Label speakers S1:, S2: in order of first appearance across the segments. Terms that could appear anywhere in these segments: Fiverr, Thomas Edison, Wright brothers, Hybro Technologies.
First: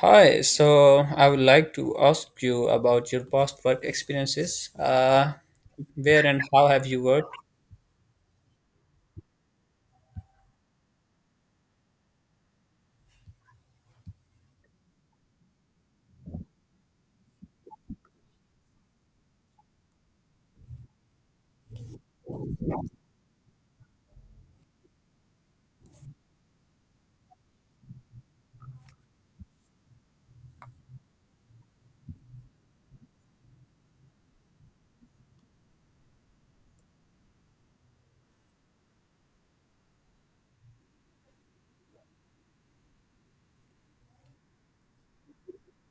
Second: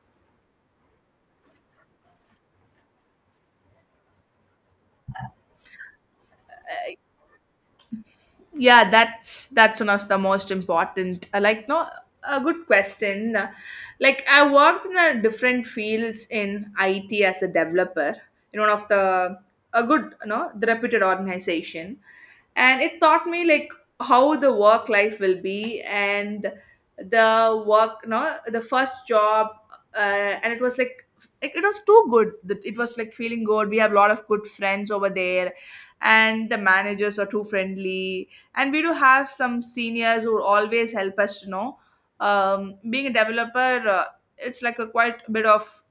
S1: Hi, so I would like to ask you about your past work experiences. Where and how have you worked?
S2: Yeah, that's one of the most important, like, no, a good question. Like, I worked in a different fields in IT as a developer in one of the, a good, you know, the reputed organization. And it taught me like how the work life will be, and the work, you know, the first job. And it was like, it was too good, that it was like feeling good. We have a lot of good friends over there, and the managers are too friendly, and we do have some seniors who always help us to know. Being a developer, it's like a quite bit of,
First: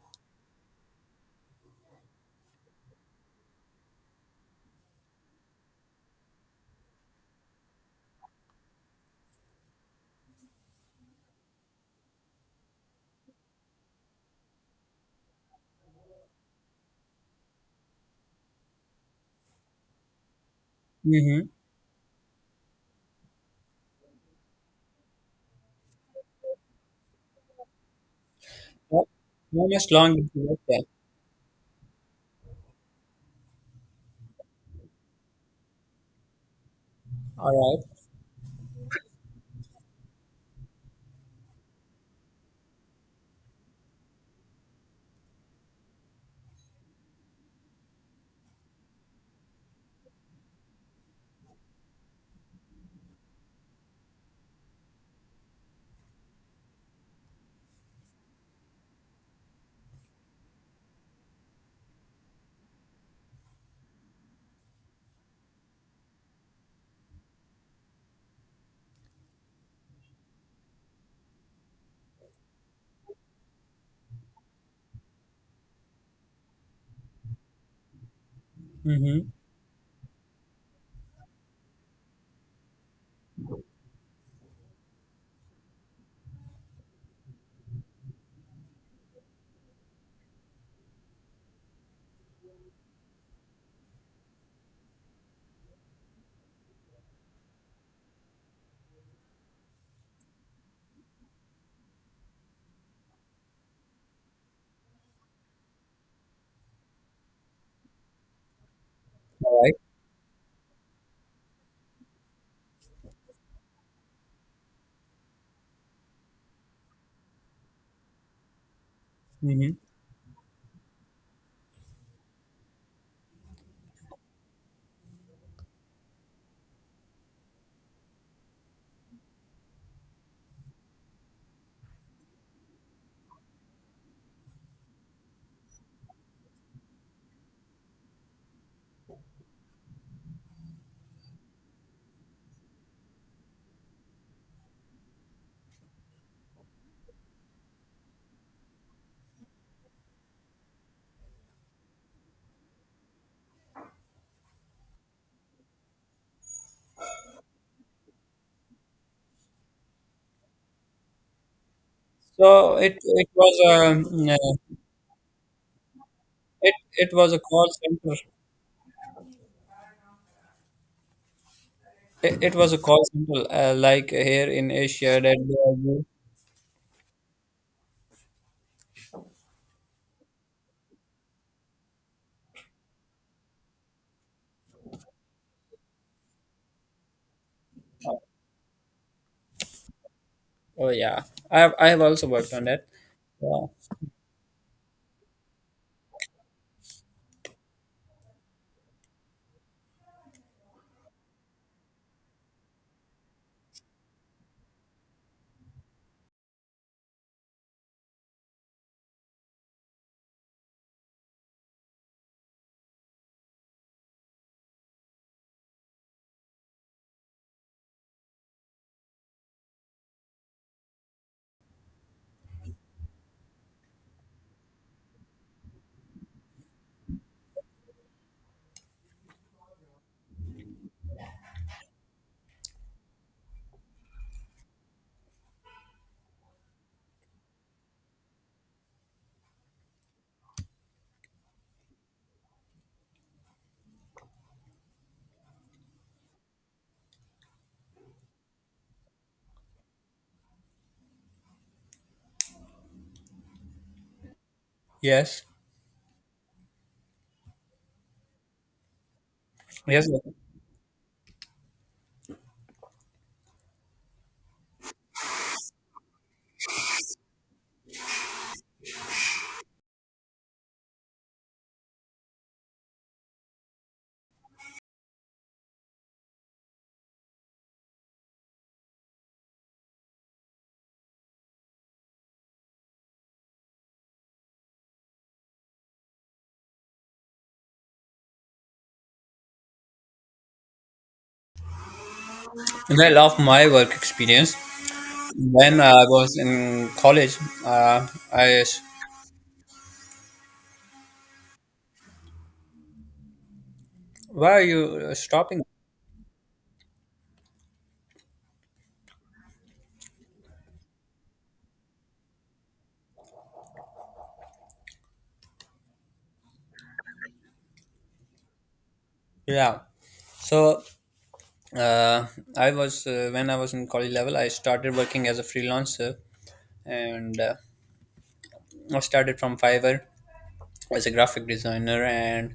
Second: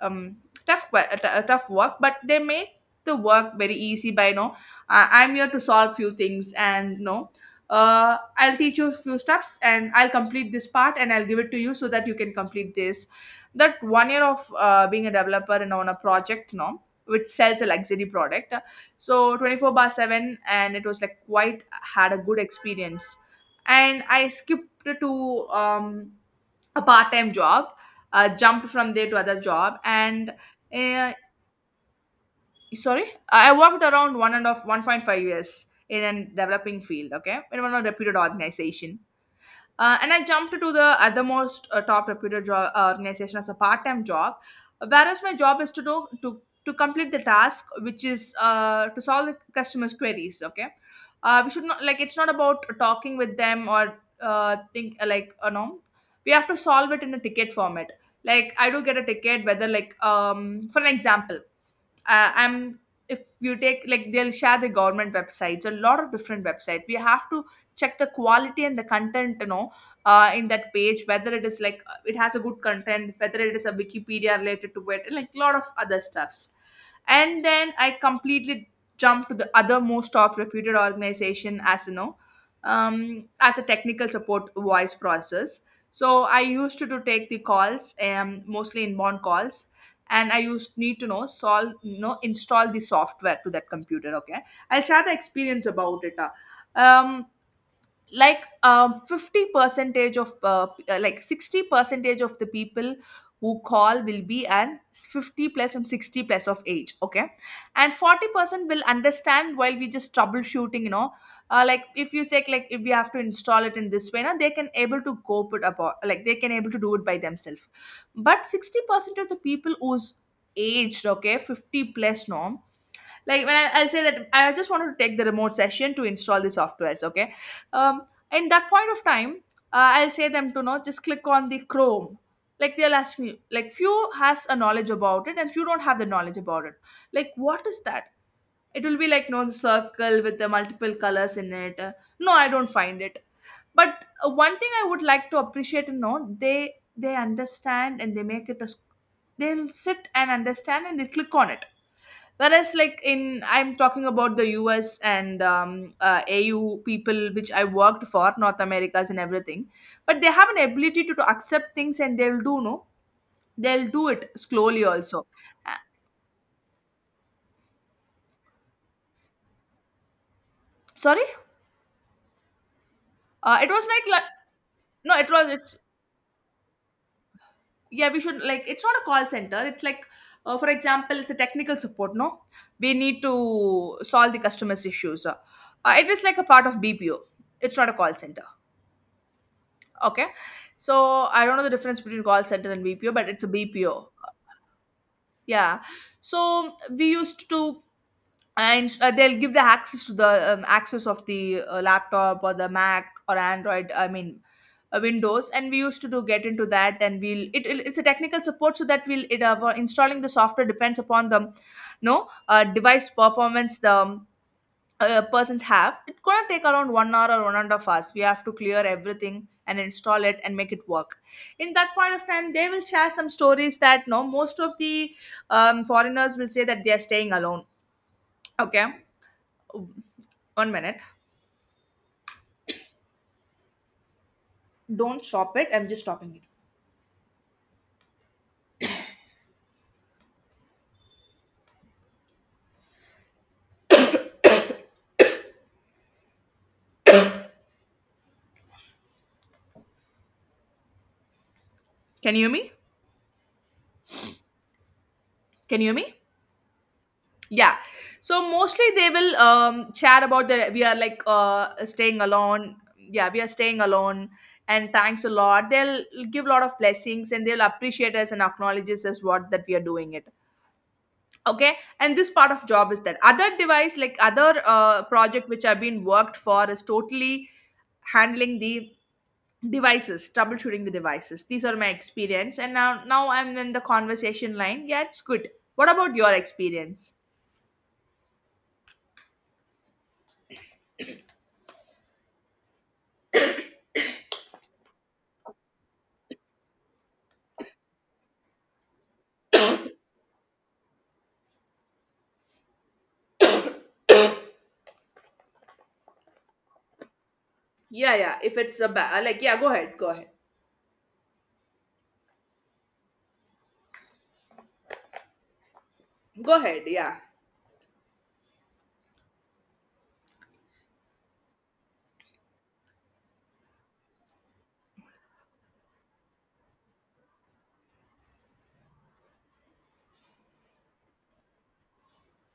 S2: um, tough que- a t- a tough work, but they make the work very easy by, you know, I am here to solve few things. And no, I'll teach you few stuffs, and I'll complete this part, and I'll give it to you, so that you can complete this. That 1 year of, being a developer and on a project, no, which sells a luxury product. So 24 bar 7, and it was like
S1: Mm-hmm.
S2: quite, had a good experience. And I skipped to, a part-time job. Jumped from
S1: How
S2: there to other job.
S1: much long did
S2: And
S1: you work there?
S2: uh, sorry, I worked around one and of 1.5 years in a developing field, okay, in one
S1: All
S2: of
S1: right.
S2: reputed organization. And I jumped to the other most, top reputed organization as a part time job, whereas my job is to do to complete the task, which is to solve the customers' queries. Okay. We should not, like, it's not about talking with them or, think, like, we have to solve it in a ticket format. Like, I do get a ticket, whether like, for an example, I'm if you take, like, they'll share the government websites, a lot of different websites. We have to check the quality and the content, in that page, whether it is like, it has a good content, whether it is a Wikipedia related to it and like a lot of other stuffs. And then I completely jumped
S1: Mm-hmm.
S2: to the other most top reputed organization, as you know, as a technical support voice process. So I used to take the calls, mostly inbound calls. And I used need to know, solve, install the software to that computer, okay. I'll share the experience about it. Um like, 50 percentage of like, 60 percentage of the people who call will be an 50 plus and 60 plus of age, okay. And 40% will understand
S1: All right.
S2: while we just troubleshooting, like, if you say, like, if we have to install it in this way, now they can able to cope it about, like, they can able to do it by themselves. But 60% of the people
S1: Mm-hmm.
S2: who's aged, okay, 50 plus, no, like, when I'll say that I just wanted to take the remote session to install the softwares, okay. um in that point of time, I'll say them to not just click on the Chrome. Like, they'll ask me, like, few has a knowledge about it and few don't have the knowledge about it, like, what is that? It will be like, no, the circle with the multiple colors in it. No, I don't find it. But one thing I would like to appreciate and know, they understand, and they make it a they'll sit and understand and they click on it. Whereas, like, in I'm talking about the US and, AU people, which I worked for north americas and everything. But they have an ability to accept things, and they'll do,
S1: So
S2: no,
S1: it it was
S2: they'll do it
S1: a
S2: slowly also. Uh,
S1: it it was a call center.
S2: Sorry.
S1: It was a call center,
S2: It was
S1: like
S2: like,
S1: here in
S2: no,
S1: Asia that
S2: it
S1: they
S2: was,
S1: are
S2: it's
S1: doing-
S2: yeah, we should, like, it's not a call center, it's like, for example, it's a technical support, no, we need to solve the customers issues. It is like a part of BPO, it's not a call center. Okay.
S1: Oh yeah,
S2: So I don't
S1: I
S2: know the
S1: have I
S2: difference
S1: have
S2: between
S1: also
S2: call
S1: worked on
S2: center and
S1: that.
S2: BPO, but it's a
S1: Yeah.
S2: BPO. Yeah. So we used to, and they'll give the access to the, access of the, laptop or the Mac or Android, I mean, Windows, and we used to do get into that, and it's a technical support, so that we'll it installing the software depends upon the, no, device performance, the persons have, it gonna take around 1 hour or 1.5 hours. We have to clear everything and install it and make it work. In that point of time they will share some stories that, no, most of the, foreigners will say that they are staying alone, okay. 1 minute. Don't stop it, I'm just stopping it. Can you hear me?
S1: Yes.
S2: Can you hear me? Yeah. So mostly they will,
S1: Yes.
S2: chat about the, we are like, staying alone. Yeah, we are staying alone, and thanks a lot. They'll give a lot of blessings, and they'll appreciate us and acknowledge us as what that we are doing it. Okay. And this part of job is that other device, like other, project which I've been worked for, is totally handling the devices, troubleshooting the devices. These are my experience, and now I'm in the conversation line. Yeah, it's good. What about your experience?
S1: Well, of my work experience. When I was in college, uh, I why are you stopping?
S2: Yeah, yeah. If it's a like, yeah, go ahead, go ahead, go ahead. Yeah,
S1: Yeah, so, uh, I was when I was in college level, I started working as a freelancer, and I started from Fiverr as a graphic designer and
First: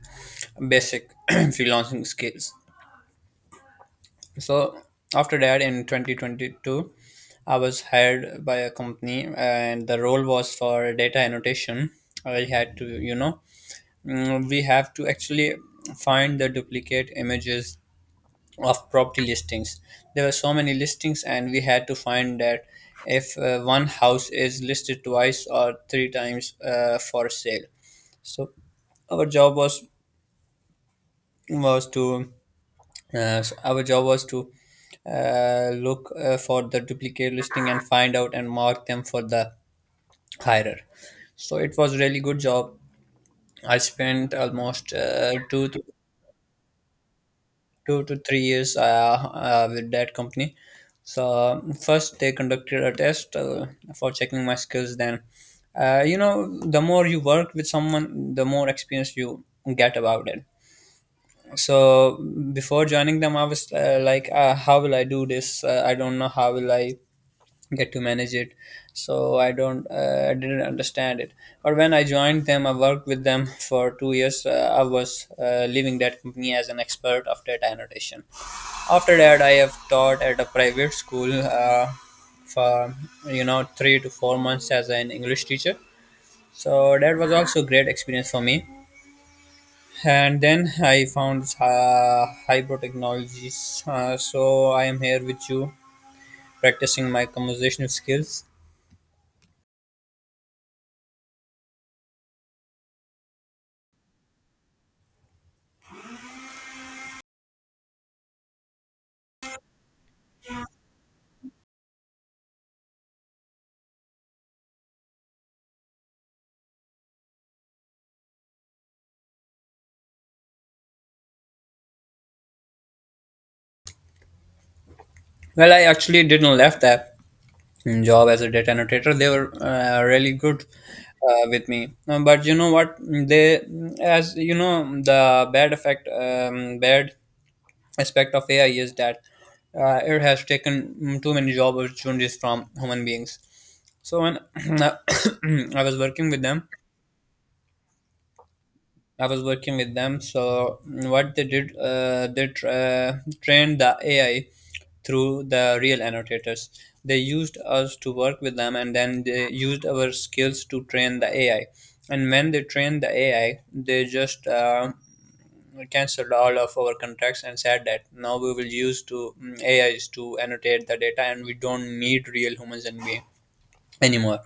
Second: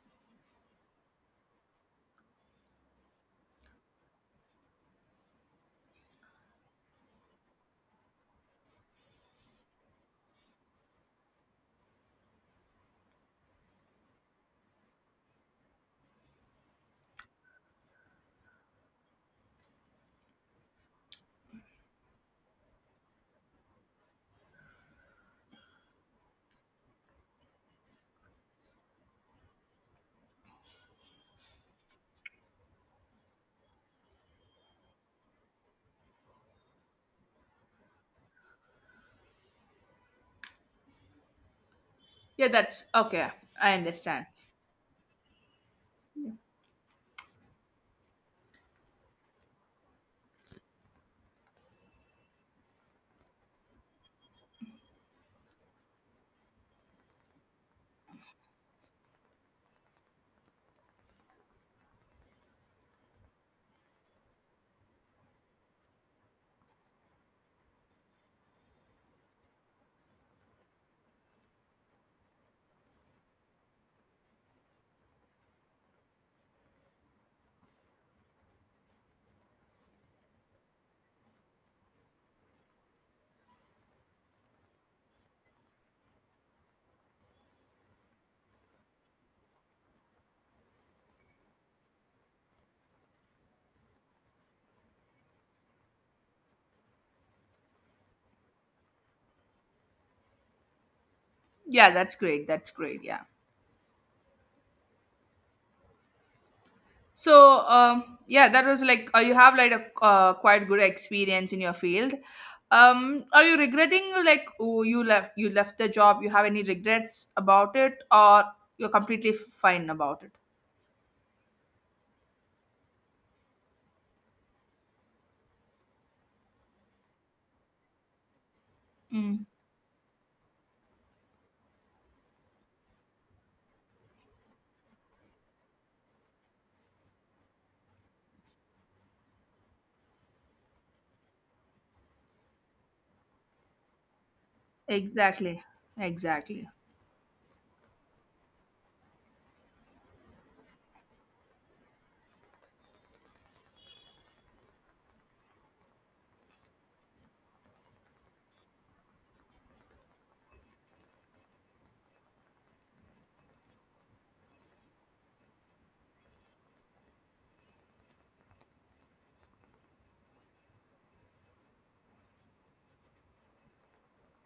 S1: basic freelancing skills. So after that, in 2022, I was hired by a company, and the role was for data annotation. I had to, we have to actually find the duplicate images of property listings. There were so many listings, and we had to find that if one house is listed twice or three times for sale. So our job was to uh, s- our job was to look for the duplicate listing and find out and mark them for the hirer. So it was really good
S2: yeah.
S1: job.
S2: That's okay. I
S1: I
S2: understand.
S1: spent almost two to three years, with that company. So first they conducted a test for checking my skills. Then, the more you work with someone, the more experience you get about it. So before joining them, I was like, how will I do this? I don't know how will I get to manage it. So I didn't understand it. But when I joined them, I worked with them for 2 years. I was leaving that company as an expert of data annotation. After that, I have taught at a private school, for 3 to 4 months as an English teacher. So that was also a great experience for me. And then I found Hybro Technologies. So I am here with you, practicing my conversational skills.
S2: Yeah, that's great. That's great. Yeah. So, yeah, that was like, you have like a, quite good experience in your field. Are you regretting, like, oh, you left, the job? You have any regrets about it, or you're completely fine about it?
S1: Well, I actually didn't left that job as a data annotator. They
S2: Mm,
S1: were really good with me. But you know what? They, as you know, the bad aspect of AI is that it has taken too many job opportunities from human beings. So when
S2: exactly.
S1: I was working with
S2: Exactly.
S1: them. So what they did, they trained the AI through the real annotators. They used us to work with them, and then they used our skills to train the AI. And when they trained the AI, they just cancelled all of our contracts and said that now we will use to AIs to annotate the data, and we don't need real humans and we anymore.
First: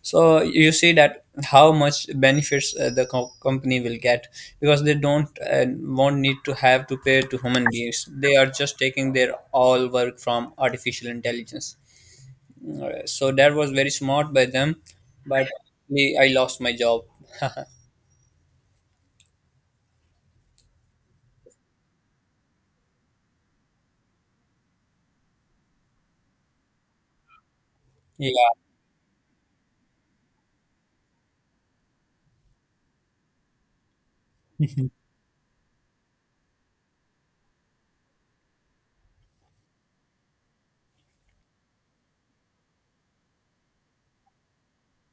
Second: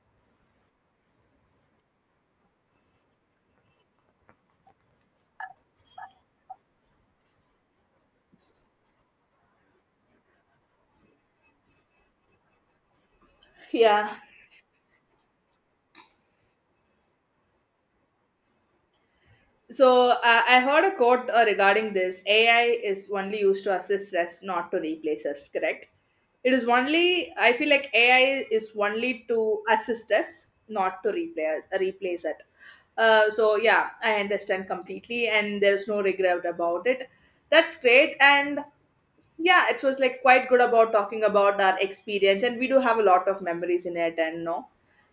S1: So you see that how much benefits the company will get because they don't won't need to have to pay to human beings. They are just taking their all work from artificial intelligence. So that was very smart by them, but I lost my job.
S2: So I heard a quote regarding this. AI is only used to assist us, not to replace us. Correct? It is only. I feel like AI
S1: Yeah.
S2: is only to assist us, not to replace it. Yeah, I understand completely, and there's no regret about it. That's great, and yeah, it was like quite good about talking about our experience, and we do have a lot of memories in it, and no,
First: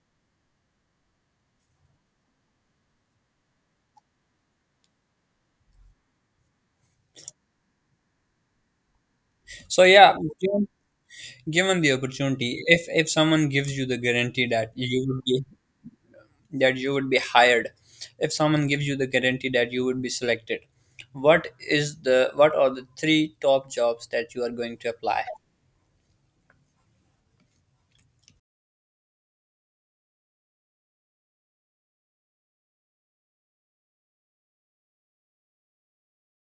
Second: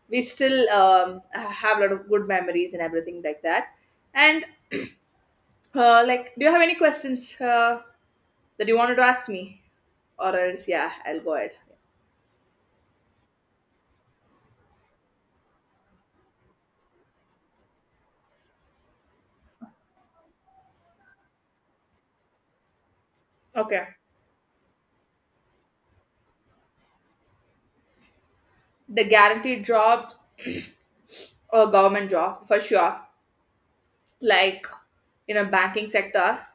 S2: we still, have a lot of good memories and everything like that. And like, do you have any questions that you wanted to ask me?
S1: So yeah,
S2: Or else, yeah, I'll go ahead.
S1: given the opportunity, if someone gives you the guarantee that you would be hired, if someone gives you the guarantee that you would be selected, what are the three top
S2: Okay.
S1: jobs that you are going to apply?
S2: The guaranteed job or government job, for sure. Like, in a banking sector,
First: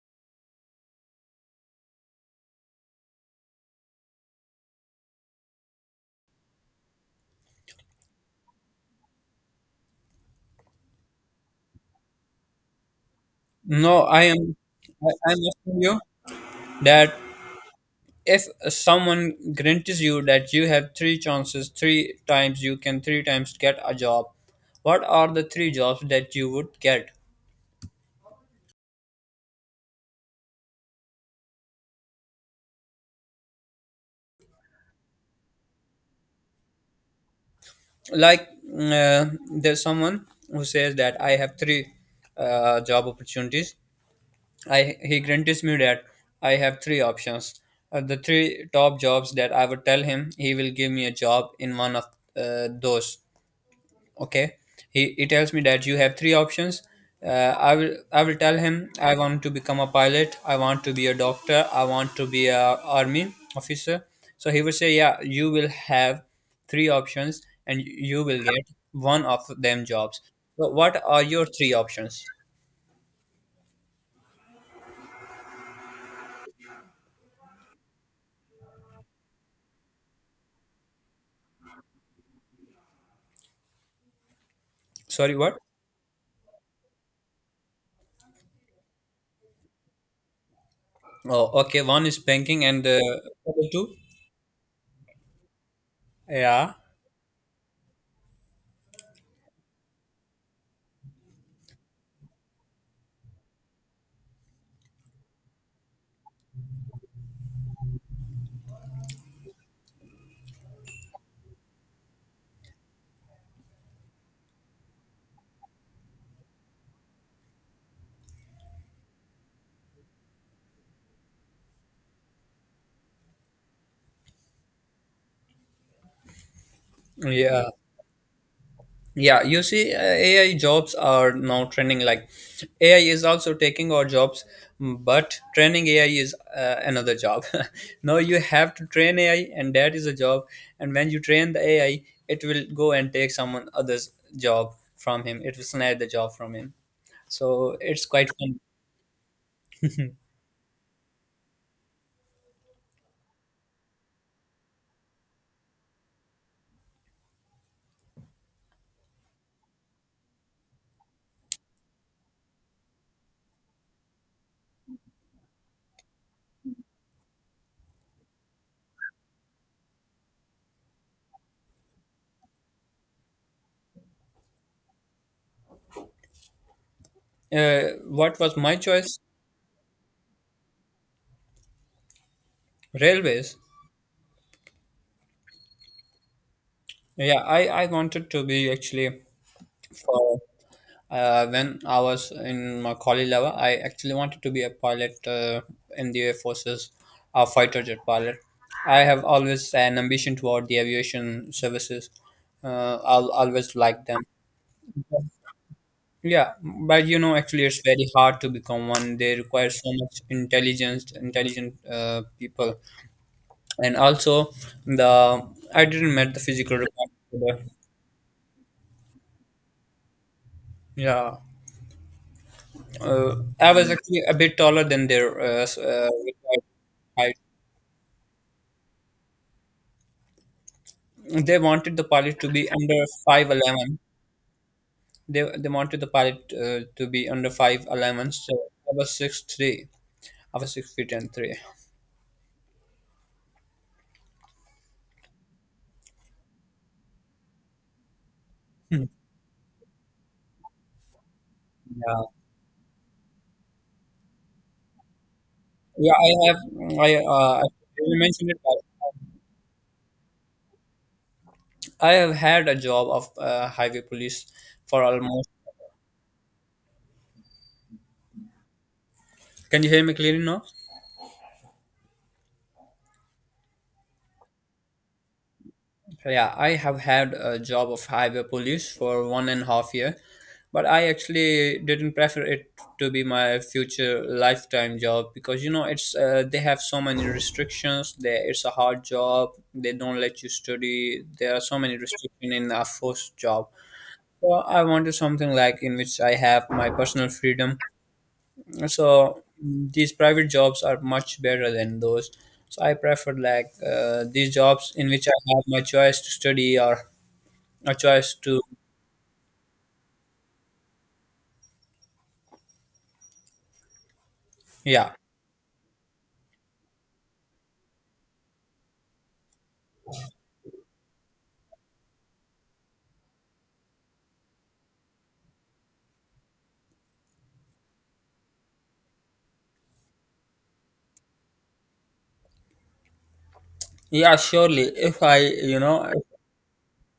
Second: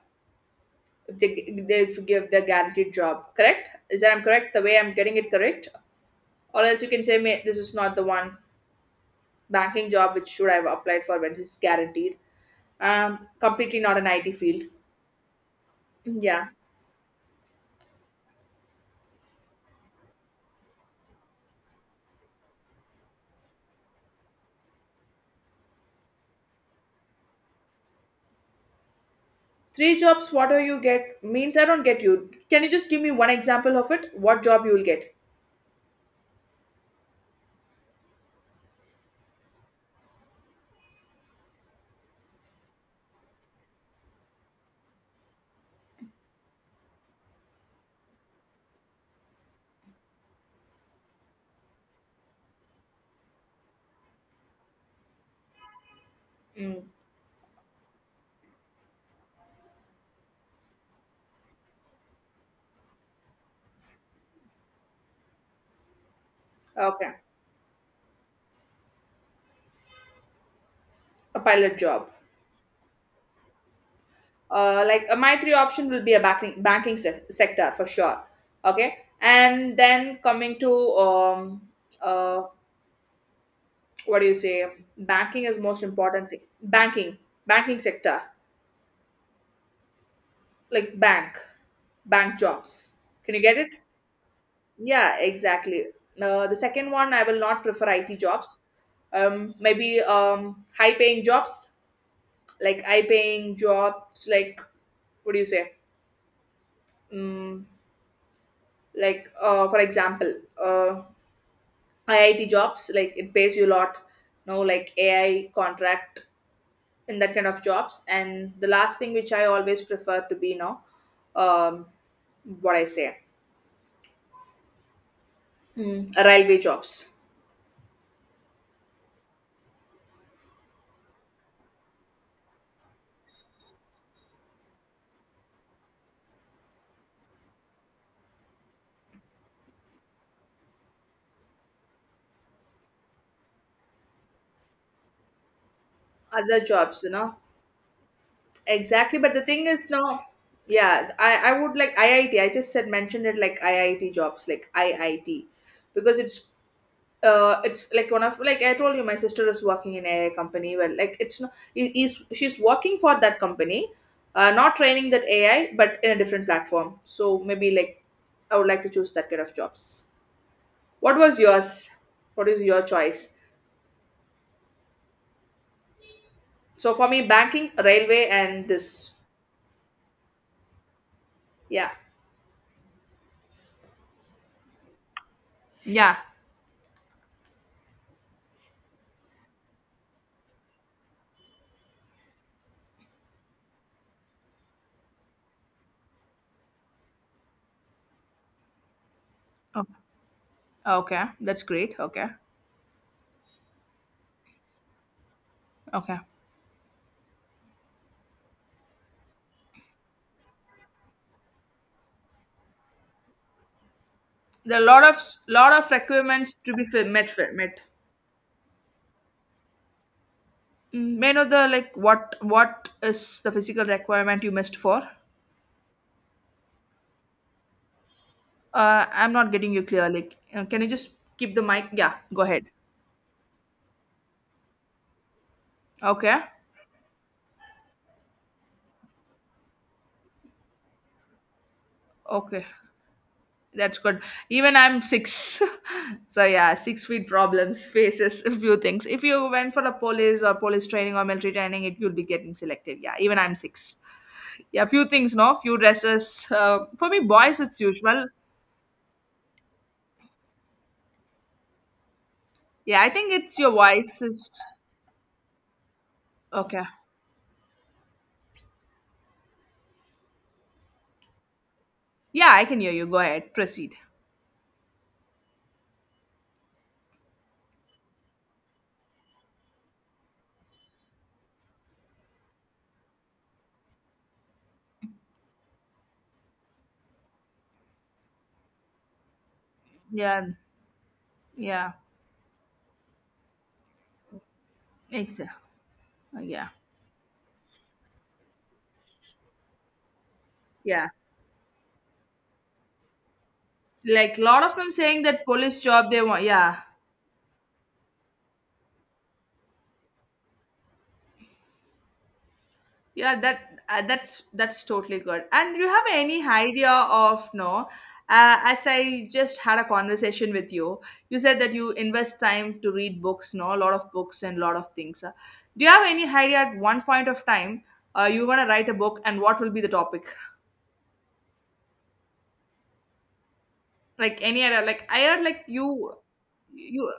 S2: if they give the guaranteed job, correct? Is that I'm correct? The way I'm getting it correct? Or else you can say, "May this is not the one banking job which should I have applied for when it's guaranteed. Completely
S1: no
S2: not an
S1: i
S2: IT
S1: am
S2: field.
S1: I, i'm asking you
S2: Yeah.
S1: that if someone guarantees you that you have three chances, three times you can three times get a job, what are the three jobs that you would get?
S2: Three jobs, what do you get? Means I don't get you. Can you just give me one example of it? What job you will get?
S1: Like, uh, there's someone who says that I have three job opportunities. I he guarantees me that I have three options. The three top jobs that I would tell him, he will give me a job in one of those. Okay. He tells me that you have three options.
S2: Mm.
S1: Uh, i will i will tell him I want to become a pilot, I want to be a doctor, I want to be a army officer. So he would say, yeah, you will have three
S2: Okay,
S1: options and you will get one of them jobs. So what are
S2: a
S1: your three
S2: pilot job.
S1: options?
S2: Like, my three option will be a sector, for sure. Okay, and then coming to, uh what do you say?
S1: Sorry,
S2: Banking is
S1: what?
S2: most important thing. Banking, banking sector, like, bank,
S1: Oh, okay, one is
S2: bank
S1: banking and
S2: jobs. Can you get
S1: other
S2: it?
S1: two?
S2: Yeah, exactly. The
S1: Yeah,
S2: second one, I will not prefer IT jobs. Maybe, high-paying jobs, like, high-paying jobs, like, what do you say? Mm, like, for example, uh, IIT jobs, like, it pays you a lot. No, like, AI contract in that kind of jobs. And the last thing which I always prefer to be now, um, what I say, mm, railway jobs,
S1: yeah. Yeah, you see, AI jobs are now trending. Like, AI is also taking our jobs, but training AI is another job. Now you have to train AI, and that is a job. And when you train the AI, it will go and take someone other's job from him. It will snatch the job from
S2: other
S1: him.
S2: jobs, you know,
S1: So it's quite fun.
S2: exactly, but the thing is now, yeah, I would like IIT. I just said mentioned it, like, IIT jobs, like, IIT, because it's like one of, like, I told you my sister is working in AI company. Well, like, it's not, I- is she's working for that company, not training that AI, but in a different platform. So maybe, like, I would like to choose that kind of jobs. What was yours? What is your choice? So for me, banking,
S1: Uh,
S2: railway,
S1: what was
S2: and
S1: my
S2: this.
S1: choice?
S2: Yeah.
S1: Railways.
S2: Yeah.
S1: Yeah, I wanted to be actually for... When I was in my college level, I actually wanted to be a pilot in the Air Force's, a fighter jet pilot. I have always
S2: Oh,
S1: an ambition toward the
S2: okay,
S1: aviation
S2: that's great.
S1: services.
S2: Okay.
S1: I'll always like them.
S2: Okay.
S1: Yeah, but you know, actually, it's very hard to become one. They require so much intelligent people, and also
S2: There are a lot of
S1: the I didn't met the
S2: requirements to
S1: physical
S2: be
S1: requirement. For the-
S2: met. Mm, may I
S1: Yeah,
S2: know the, like, what
S1: uh,
S2: is the
S1: I
S2: physical
S1: was actually a
S2: requirement you
S1: bit
S2: missed
S1: taller
S2: for?
S1: than their required.
S2: I'm not getting you clear. Like, can you just keep
S1: They
S2: the mic?
S1: wanted the
S2: Yeah,
S1: pilot
S2: go
S1: to
S2: ahead.
S1: be under 5'11. They wanted the
S2: Okay.
S1: pilot to be under 5'11, so I was 6'3". I was 6 feet and 3.
S2: Okay. That's good. Even I'm six. So yeah, 6 feet problems, faces, a few
S1: Hmm.
S2: things. If you went for the police or police training or military training, it you'll
S1: Yeah,
S2: be getting selected. Yeah, even I'm six. Yeah, few things, no? Few
S1: yeah. I
S2: dresses.
S1: have
S2: Uh,
S1: I
S2: for me, boys,
S1: I
S2: it's
S1: really
S2: usual.
S1: mentioned it, but I have had a
S2: Yeah, I
S1: job of
S2: think it's your
S1: highway
S2: voice
S1: police
S2: is
S1: for almost...
S2: okay.
S1: can you hear me clearly now?
S2: Yeah, I can hear you. Go ahead, proceed.
S1: Yeah, I have had a job of highway police for 1.5 year, but I actually didn't prefer it to be my future lifetime job, because you know it's they have so many restrictions. They, it's a hard job. They don't let
S2: Yeah,
S1: you study. There are so
S2: yeah,
S1: many restrictions in a forced job. So I wanted something
S2: exactly.
S1: like in which I have
S2: Yeah,
S1: my personal freedom. So these private jobs are
S2: yeah.
S1: much better than those. So I preferred, like,
S2: Like a
S1: these
S2: lot of them
S1: jobs in
S2: saying
S1: which I
S2: that
S1: have
S2: police
S1: my
S2: job they
S1: choice to
S2: want.
S1: study
S2: Yeah,
S1: or a choice to...
S2: yeah. That's
S1: yeah,
S2: totally good. And do you have any idea of no? As I just had a conversation with you, you said that you invest time to read books, no, a lot of books and a lot of things. Do you have any idea at one point of time you're gonna write a book, and what will be the topic?
S1: yeah,
S2: Like any
S1: surely.
S2: other, like I
S1: if i
S2: heard like
S1: you know
S2: you you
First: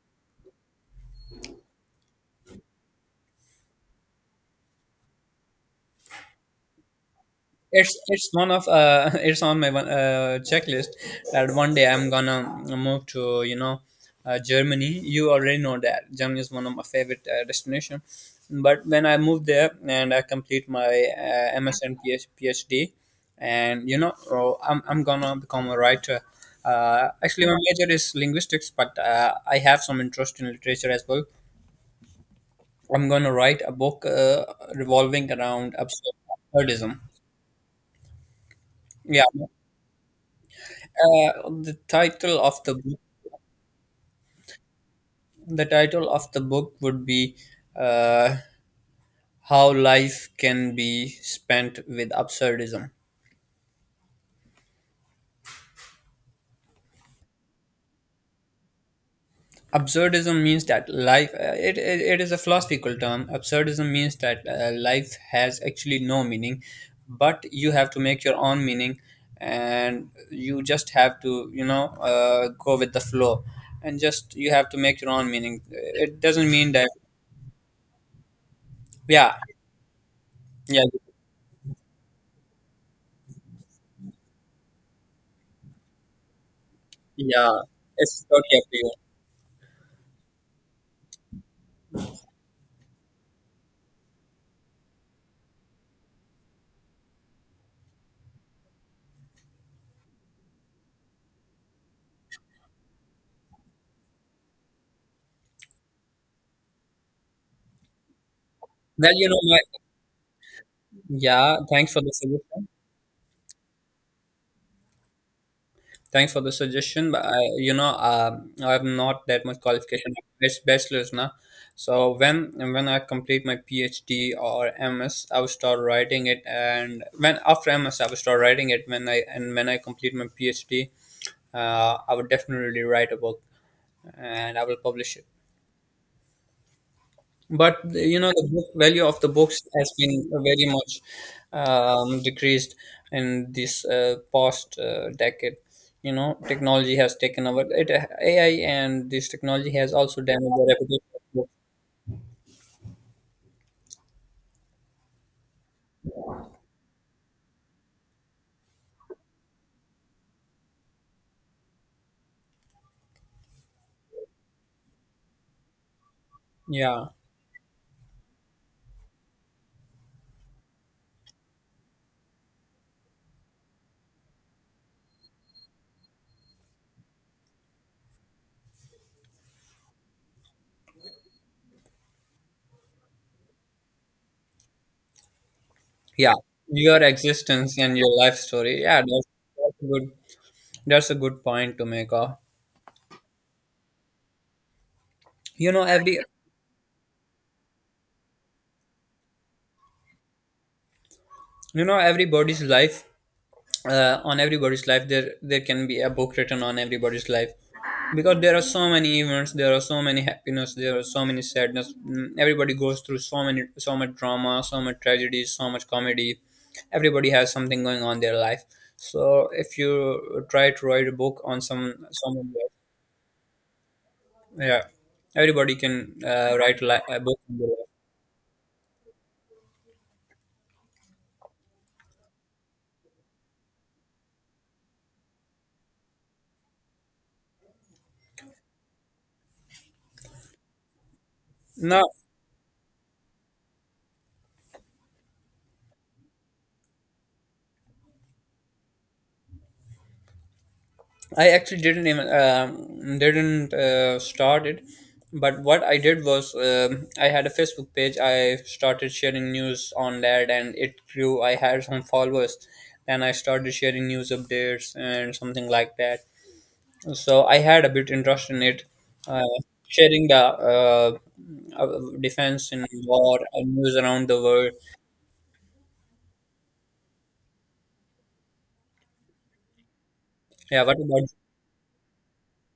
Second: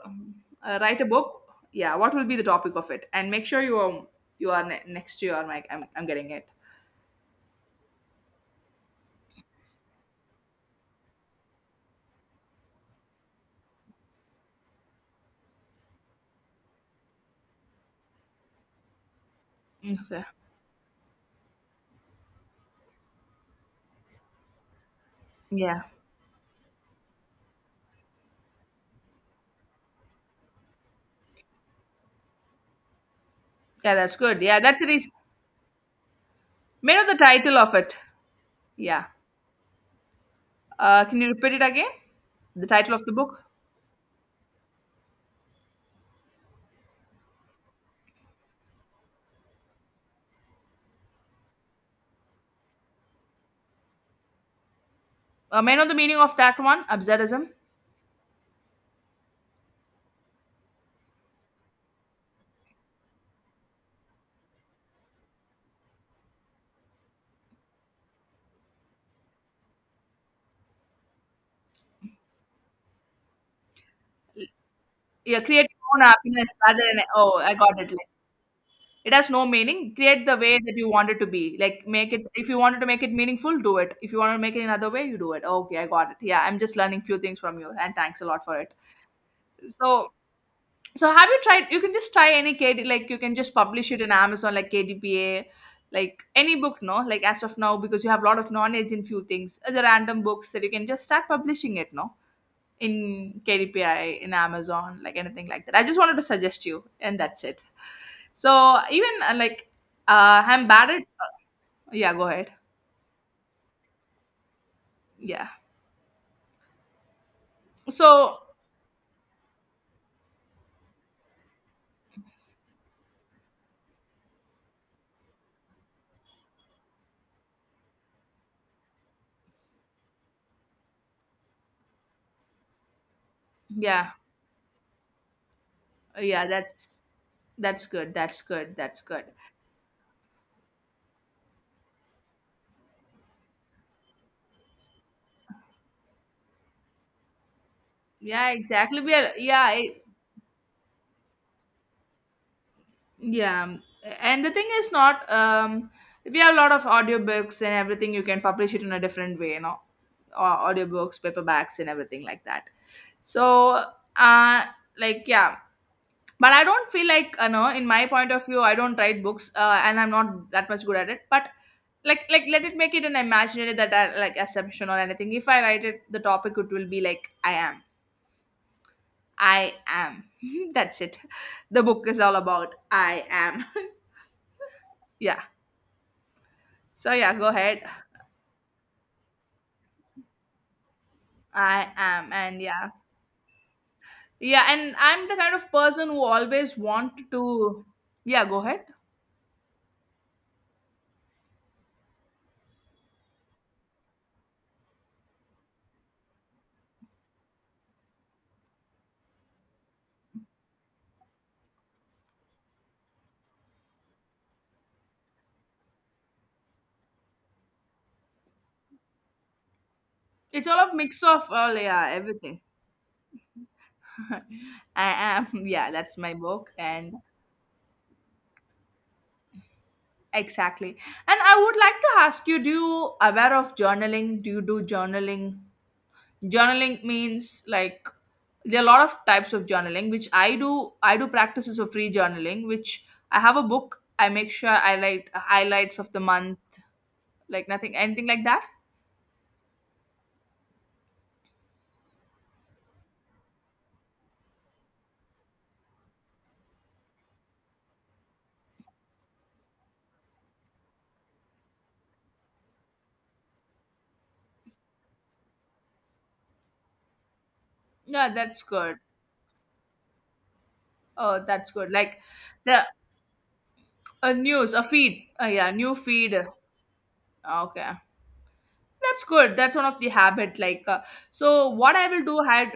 S2: uh, write a book. Yeah, what will be the topic of it, and make sure you are you are next to your mic. I'm getting it.
S1: it's it's one of it's on my one checklist that one day I'm gonna move to, Germany. You already know that Germany is one of my favorite destination. But when I move there and I
S2: Okay.
S1: complete my MS and PhD, and you know, oh, I'm gonna become a
S2: Yeah,
S1: writer. Actually, my major is linguistics, but I have some interest in literature as well. I'm going to write a
S2: yeah,
S1: book
S2: that's good. Yeah, that's, it is
S1: revolving around
S2: made
S1: absurdism.
S2: of the title of it. Yeah,
S1: Yeah,
S2: can you repeat it
S1: the
S2: again?
S1: title of
S2: The
S1: the
S2: title
S1: book,
S2: of the book.
S1: the title of the book would be uh, "How Life Can Be Spent with Absurdism."
S2: May I know the meaning of that one, absurdism?
S1: Absurdism means that life it is a philosophical term. Absurdism means that life has actually no meaning, but you have to make your own meaning and you just have to go with the flow. And just you have to make your own
S2: Yeah,
S1: meaning.
S2: create your own
S1: It
S2: happiness
S1: doesn't mean
S2: rather
S1: that...
S2: than, oh, I got it. Like, it has
S1: Yeah,
S2: no meaning. Create the way that
S1: yeah,
S2: you want it to be. Like, make it, if you wanted to make it meaningful, do it. If you want to make it another way, you do it. Okay, I got it. Yeah, I'm just learning few things
S1: yeah.
S2: from you, and thanks a
S1: It's
S2: lot for
S1: totally up
S2: it.
S1: to you.
S2: So so have you tried, you can just try any KD, like you can just publish it in Amazon, like KDPA, like any book no, like as of now, because you have a lot of knowledge in few things, other random books that you can just start publishing it no, in KDPI, in Amazon, like anything like that. I just wanted to suggest you, and that's it. So even
S1: Well, you know, my...
S2: like, I'm bad at
S1: yeah, thanks for
S2: yeah.
S1: the
S2: Go ahead.
S1: suggestion.
S2: Yeah.
S1: Thanks for the suggestion, but
S2: So
S1: I have not that much qualification. It's bachelor's now. So when I complete my PhD or MS, I will start writing it, and when after MS, I will start writing it. When I complete my PhD, I would definitely write a book,
S2: yeah,
S1: and I will publish it.
S2: yeah. That's
S1: But
S2: that's good.
S1: you know,
S2: That's
S1: the book
S2: good. That's
S1: value of
S2: good.
S1: the books has been very much decreased in this past decade. You know, technology has taken over it.
S2: Yeah,
S1: AI
S2: exactly.
S1: and
S2: We
S1: this
S2: are, yeah,
S1: technology has
S2: I—
S1: also damaged the reputation of books.
S2: yeah. And the thing is not, we have a lot of audiobooks and everything. You can publish it in a different way, you know, au- audiobooks, paperbacks, and everything like that. So, uh, like, yeah, but I don't feel
S1: Yeah,
S2: like, you know, in my point of view I don't write books, and I'm not that much good at it, but like let it make it an imaginary that I, like assumption or anything, if I write it the topic it will be like I am, I am that's it. The book is all about I am. Yeah,
S1: yeah. Your
S2: so yeah, go
S1: existence
S2: ahead.
S1: and your life story. Yeah, that's a good that's a good point to
S2: I
S1: make
S2: am,
S1: off.
S2: and yeah, yeah. And I'm the kind of
S1: You know,
S2: person
S1: every
S2: who always want to, yeah, go ahead.
S1: everybody's life. On everybody's life, there can be a book written on everybody's life, because there are so many events, there are so many happiness, there are so many sadness. Everybody goes through so much drama, so much tragedies, so much comedy. Everybody has something going on in their life. So if you try
S2: It's
S1: to
S2: all a
S1: write a
S2: mix
S1: book
S2: of
S1: on
S2: all, yeah,
S1: someone.
S2: everything.
S1: Yeah,
S2: I am,
S1: everybody
S2: yeah,
S1: can
S2: that's my book.
S1: write
S2: And
S1: a book on their life.
S2: exactly. And I would like to ask you, do you aware of journaling? Do you do journaling? Journaling means like, there are a lot of types of journaling, which I do. I do practices of
S1: No,
S2: free journaling, which I have a book. I make sure I write highlights of the month, like nothing, anything like that.
S1: I actually didn't start it, but what I did was, I had a Facebook page. I started sharing news on that, and it grew. I had some followers, and I started sharing news updates and something like that. So I had a bit
S2: Yeah,
S1: interest
S2: that's
S1: in it,
S2: good.
S1: uh, sharing the
S2: Oh, that's good. Like
S1: defense
S2: the,
S1: in war and news around
S2: a
S1: the world.
S2: news, a feed. Yeah, new feed. Okay. That's good. That's one of the habit.
S1: Yeah,
S2: Like,
S1: what about?
S2: so what I will do, had,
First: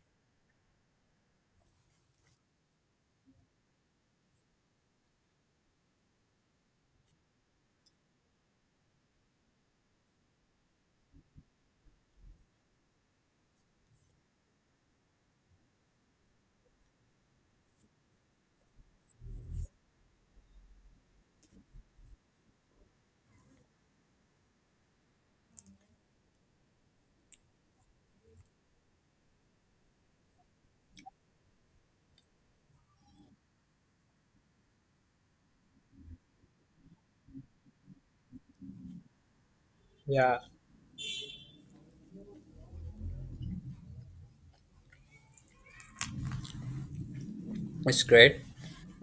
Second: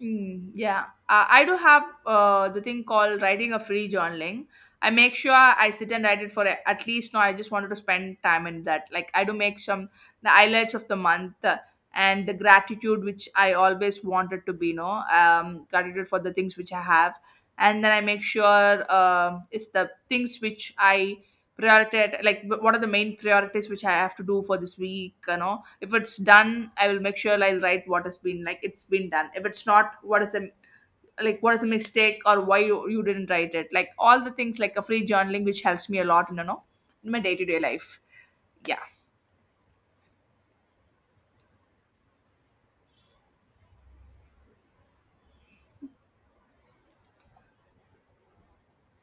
S2: mm, yeah, I do have the thing called writing a free journaling. I make sure I sit and write it for a- at least. No, I just wanted to spend time in that. Like, I do make some the highlights of the month and the gratitude which I always wanted to be. No, gratitude for the things which I have, and then I make sure it's the things which I prioritize. Like, wh- what are the main priorities which I have to do for this week? You know, if it's done I will make sure I'll write what has been, like it's been done. If it's not, what is a, like what is a mistake, or why you, didn't write it, like all the things, like a free journaling which helps me a lot, you know, in my day-to-day life. Yeah.
S1: Yeah, it's great.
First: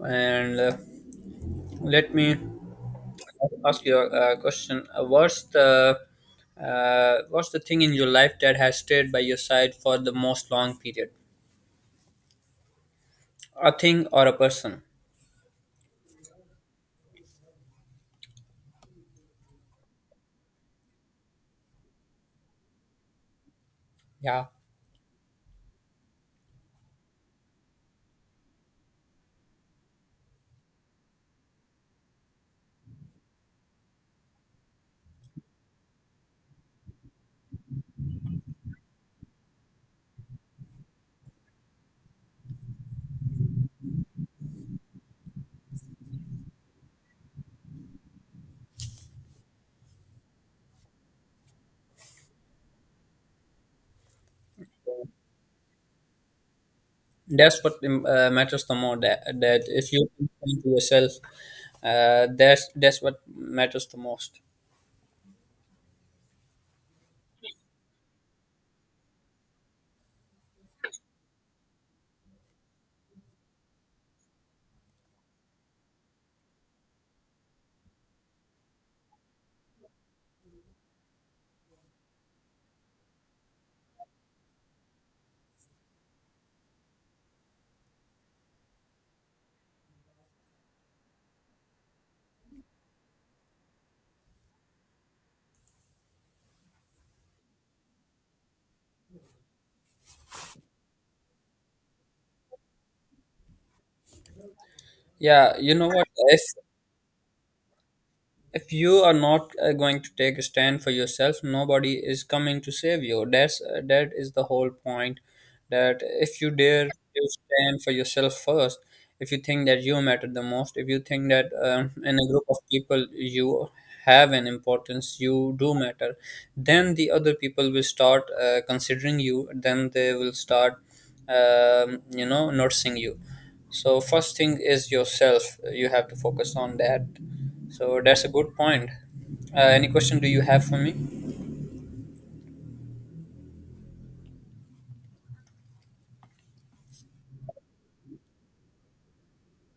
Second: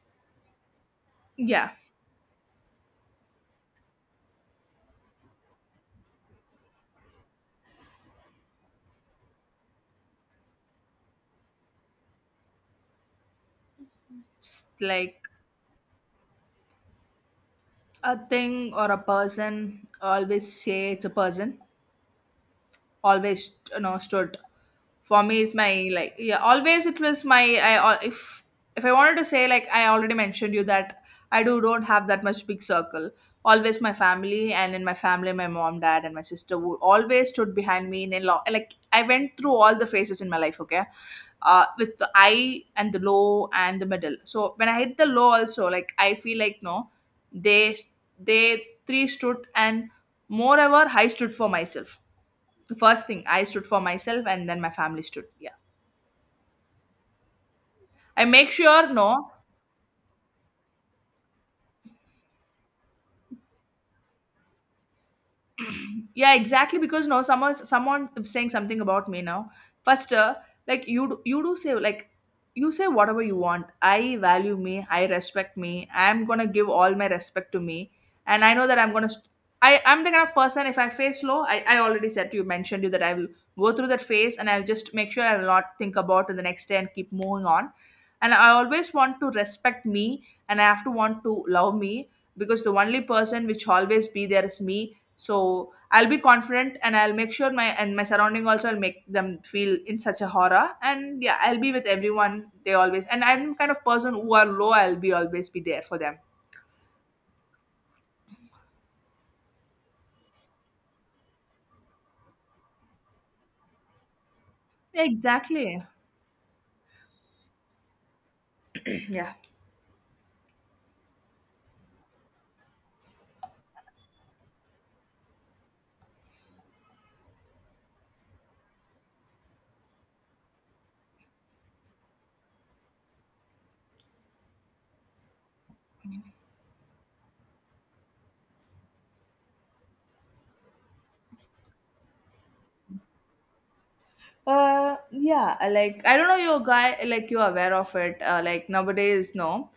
S1: And
S2: Yeah,
S1: let me ask you a question. What's the thing in your life that has stayed by your side for the most long period? A thing or a
S2: it's
S1: person?
S2: like, a thing or a person, I always say it's a person always, you know, stood
S1: Yeah,
S2: for me is my, like, yeah, always it was my, I al- if I wanted to say, like I already mentioned you that I do don't have that much big circle, always my family, and in my family my mom, dad, and my sister would always stood behind me in a lot. Like I went through all the phases in my life. Okay, with the high and the low and the middle. So when I hit the low also, like I feel like, no, they they three stood, and moreover I stood for myself. First thing, I stood for myself, and then my family stood. Yeah.
S1: that's what
S2: I make
S1: matters the
S2: sure,
S1: more. That
S2: no,
S1: that if you think to yourself, that's what matters the most.
S2: yeah, exactly, because no, someone is saying something about me now first, like you do say like you say whatever you want, I value me, I respect me, I'm gonna give all my respect to me, and I know that I'm gonna st- I'm the kind of person, if I face low, I already said to you mentioned you that I will go through that phase, and I'll just make sure I will not think about it the next day and keep moving on. And I always want to respect me, and I have to want to love me, because the only person which always be there is me. So I'll be confident and I'll make sure my and my surrounding also I'll make them feel in such a horror. And yeah, I'll be with everyone. They always, and I'm kind of person who are low, I'll be always
S1: Yeah,
S2: be
S1: you
S2: there
S1: know
S2: for
S1: what?
S2: them.
S1: If you are not going to take a stand for yourself, nobody is coming to save you. That is the whole point.
S2: Exactly.
S1: That if you dare to stand for yourself first,
S2: Yeah.
S1: if you think that you matter the most, if you think that in a group of people you have an importance, you do matter, then the other people will start considering you. Then they will start, you know, noticing you. So first thing is yourself. You have to focus on that. So that's a good point. Any question do you have for me?
S2: Yeah. I Like I don't know. You guy, like you're aware of it. Like nowadays, no.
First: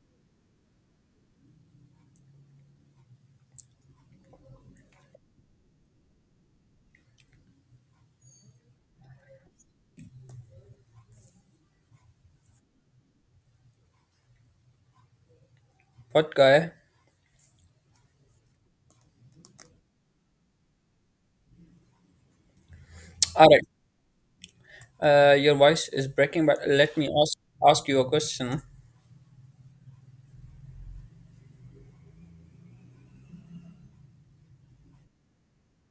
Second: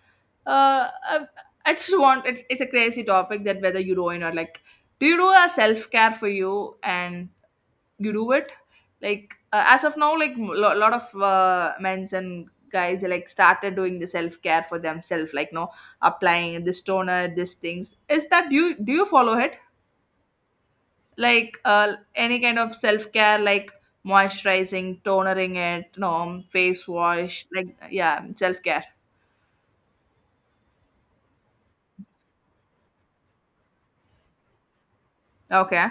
S2: Uh. I, I just want, it's a crazy topic that whether you do or not. Like, do you do a self care for you, and you do it like, as of now, like a lot of men's and guys like started doing the self-care for themselves, like no,
S1: What
S2: applying
S1: guy?
S2: this toner, these things, is that you do, you follow it like any kind of self-care,
S1: All right.
S2: like moisturizing, tonering
S1: Your voice
S2: it,
S1: is
S2: no,
S1: breaking, but
S2: face
S1: let me ask
S2: wash, like
S1: ask you a
S2: yeah,
S1: question.
S2: self-care. Okay,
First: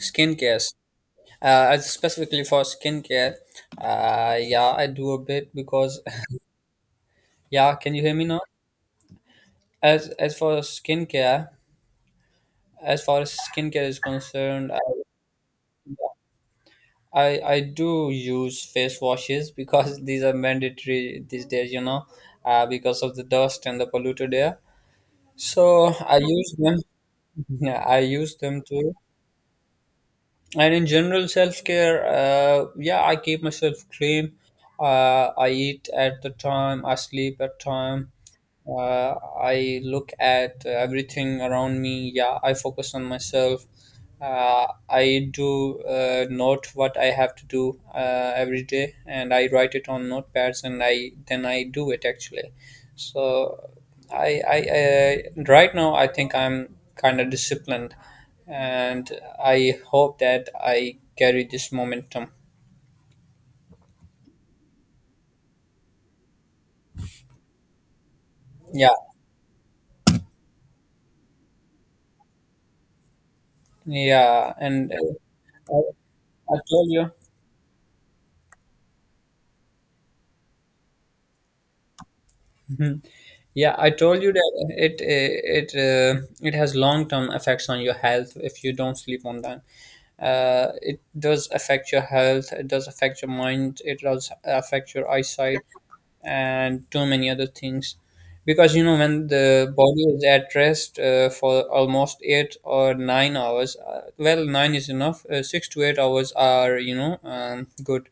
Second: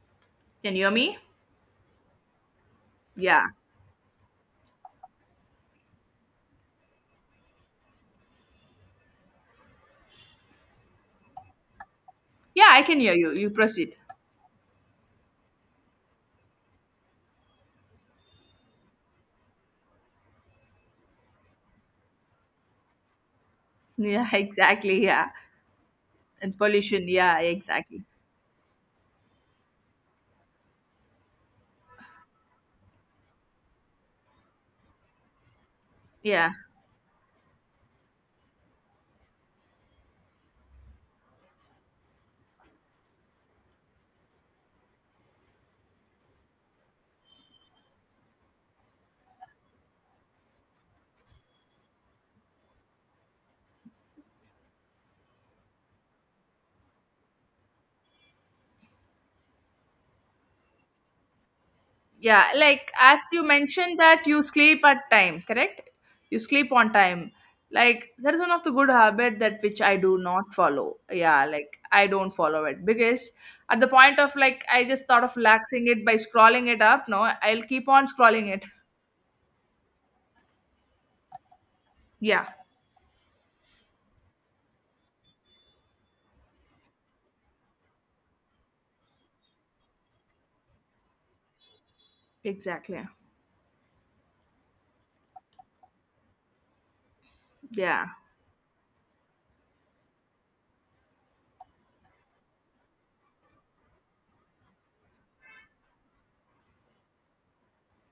S1: Skincare.
S2: can you hear me?
S1: As specifically for skincare.
S2: Yeah,
S1: Yeah, I do a bit because yeah. Can you hear me now? As for skincare,
S2: yeah, I can
S1: as
S2: hear
S1: far
S2: you,
S1: as
S2: you
S1: skincare
S2: proceed.
S1: is concerned, I do use face washes because these are mandatory these days. You know, because of the dust and the
S2: Yeah.
S1: polluted air.
S2: Exactly, yeah.
S1: So I use
S2: And
S1: them.
S2: pollution, yeah,
S1: Yeah, I
S2: exactly.
S1: use them too. And in general, self care, yeah, I keep myself clean. I eat at the
S2: Yeah.
S1: time, I sleep at time, uh, I look at everything around me. Yeah, I focus on myself. I do note what I have to do every day, and I write it on notepads, and I then I do it actually. So I right now I think I'm kind of disciplined, and I hope that I carry this momentum.
S2: Yeah, like as you mentioned that you sleep at time, correct? You sleep on time. Like that is one of the good
S1: Yeah,
S2: habit, that which I do not follow. Yeah, like I don't follow it, because at the point of,
S1: yeah,
S2: like I
S1: and
S2: just thought of relaxing it by
S1: I
S2: scrolling it
S1: told
S2: up.
S1: you.
S2: No, I'll keep on scrolling it. Yeah,
S1: Yeah, I told you that it has long term effects on your health if you don't sleep on time. It does affect your health. It does
S2: exactly.
S1: affect your mind. It does affect your eyesight and too many other things.
S2: Yeah.
S1: Because you know when the body is at rest for almost 8 or 9 hours, well, nine is enough. 6 to 8 hours are you know good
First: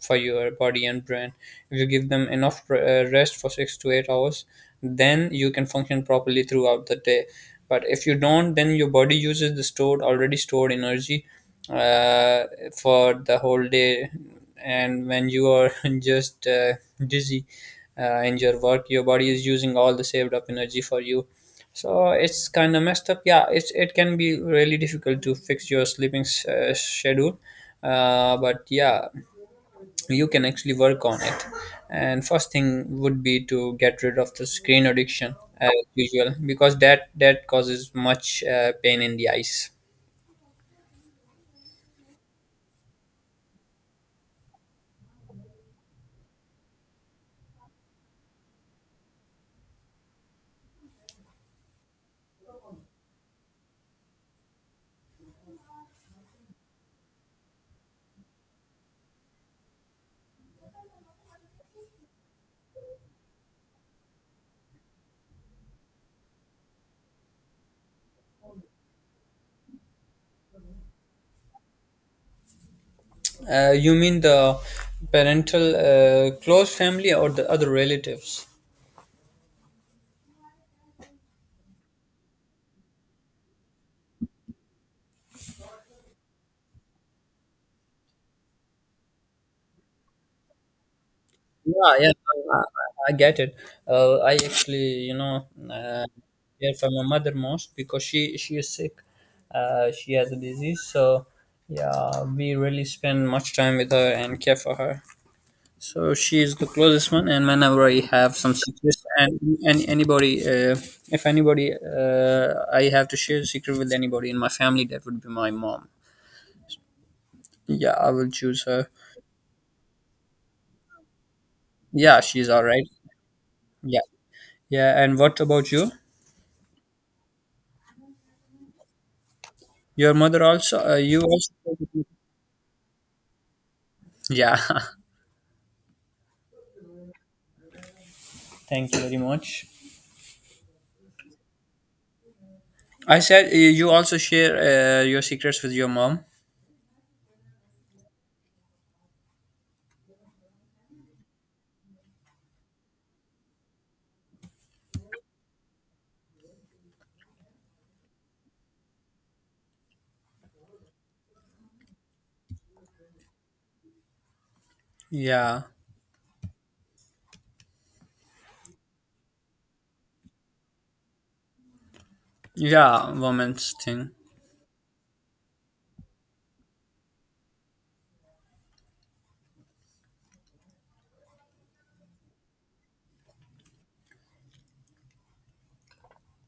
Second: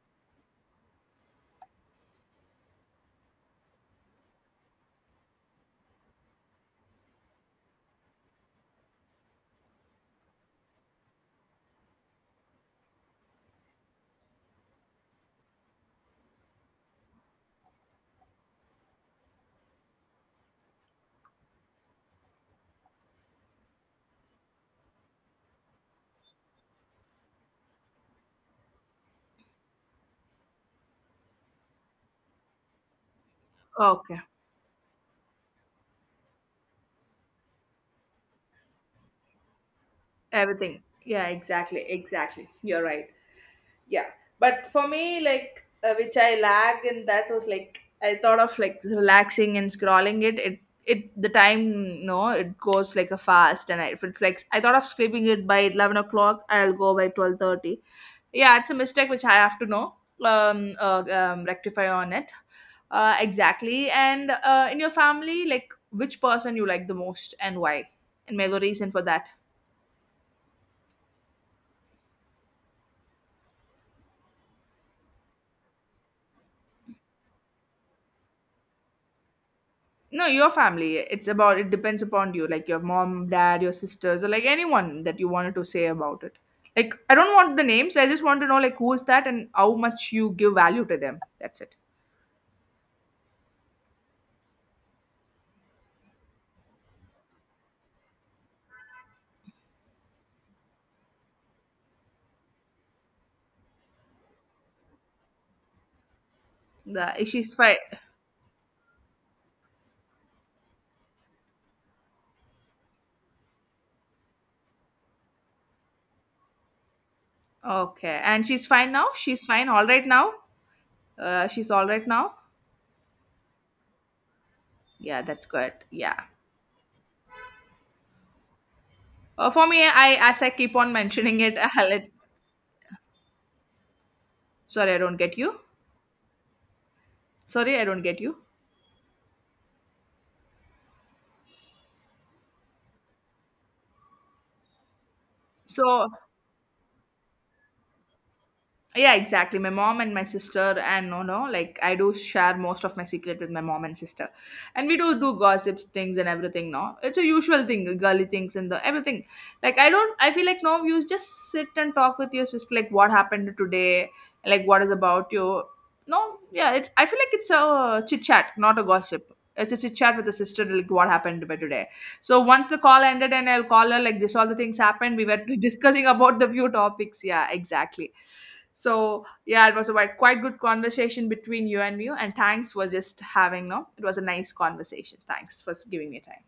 S1: for your body and brain. If you give them enough rest for 6 to 8 hours, then you can function properly throughout the day. But if you don't, then your body uses the stored already stored energy uh, for the whole day. And when you are just dizzy in your work, your body is using all the saved up energy for you. So it's kind of messed up. Yeah, it can be really difficult to fix your schedule. But yeah, you can actually work on it and first thing would be to get rid
S2: Okay.
S1: of the screen addiction as usual because that causes much pain in the eyes
S2: Everything. Yeah, exactly. Exactly. You're right. Yeah, but for me, like, which I lagged in that was like I thought of like relaxing and scrolling it. It the time no, it goes like a fast, and I, if it's like I thought of skipping it by 11 o'clock, I'll go by 12:30. Yeah, it's a mistake which I have to know, rectify on it. Exactly. And in your family, like which person you like the most and why, and may the reason for that.
S1: you mean the parental close family or the other relatives?
S2: No, your family. It's about, it depends upon you, like your mom, dad, your sisters, or like anyone that you wanted to say about it. Like I don't want the names. I just want to know like who is that and how much you give value to them. That's it.
S1: Yeah, i, I get it. I actually, you know, care for my mother most because she is sick. She has a disease, so yeah, we really spend much time with her and care for her. So she is the closest
S2: The
S1: one, and
S2: she's fine.
S1: whenever I have some and anybody, if anybody, I have to share a secret with anybody in my family, that would be my mom. Yeah, I
S2: Okay,
S1: will
S2: and
S1: choose
S2: she's
S1: her.
S2: fine now. She's fine. All right now. She's all right
S1: Yeah,
S2: now.
S1: she's all right. Yeah, yeah. And
S2: Yeah,
S1: what
S2: that's
S1: about
S2: good.
S1: you?
S2: Yeah. For me,
S1: Your
S2: I, as
S1: mother
S2: I keep
S1: also?
S2: on
S1: You
S2: mentioning
S1: also?
S2: it. I'll let,
S1: Yeah.
S2: sorry, I don't get you. Sorry, I don't get you.
S1: Thank you very much. I said you also share your secrets with your
S2: So
S1: mom.
S2: yeah, exactly. My mom and my sister, and no, no, like I do share most of my secret with my mom and sister, and we do do gossips things and everything. No, it's a usual thing, girly things and the everything. Like I don't, I feel like no, you just sit and talk with your sister, like what happened today, like what is about you.
S1: Yeah,
S2: No, yeah, it's. I feel like it's a chit chat, not a gossip. It's a chit chat with the sister, like what happened by today. So once the call
S1: yeah.
S2: ended, and I'll
S1: Woman's
S2: call her
S1: thing.
S2: like this, all the things happened. We were discussing about the few topics. Yeah, exactly. So yeah, it was a quite good conversation between you and me. And thanks for just having no. It was a nice conversation. Thanks for giving me time.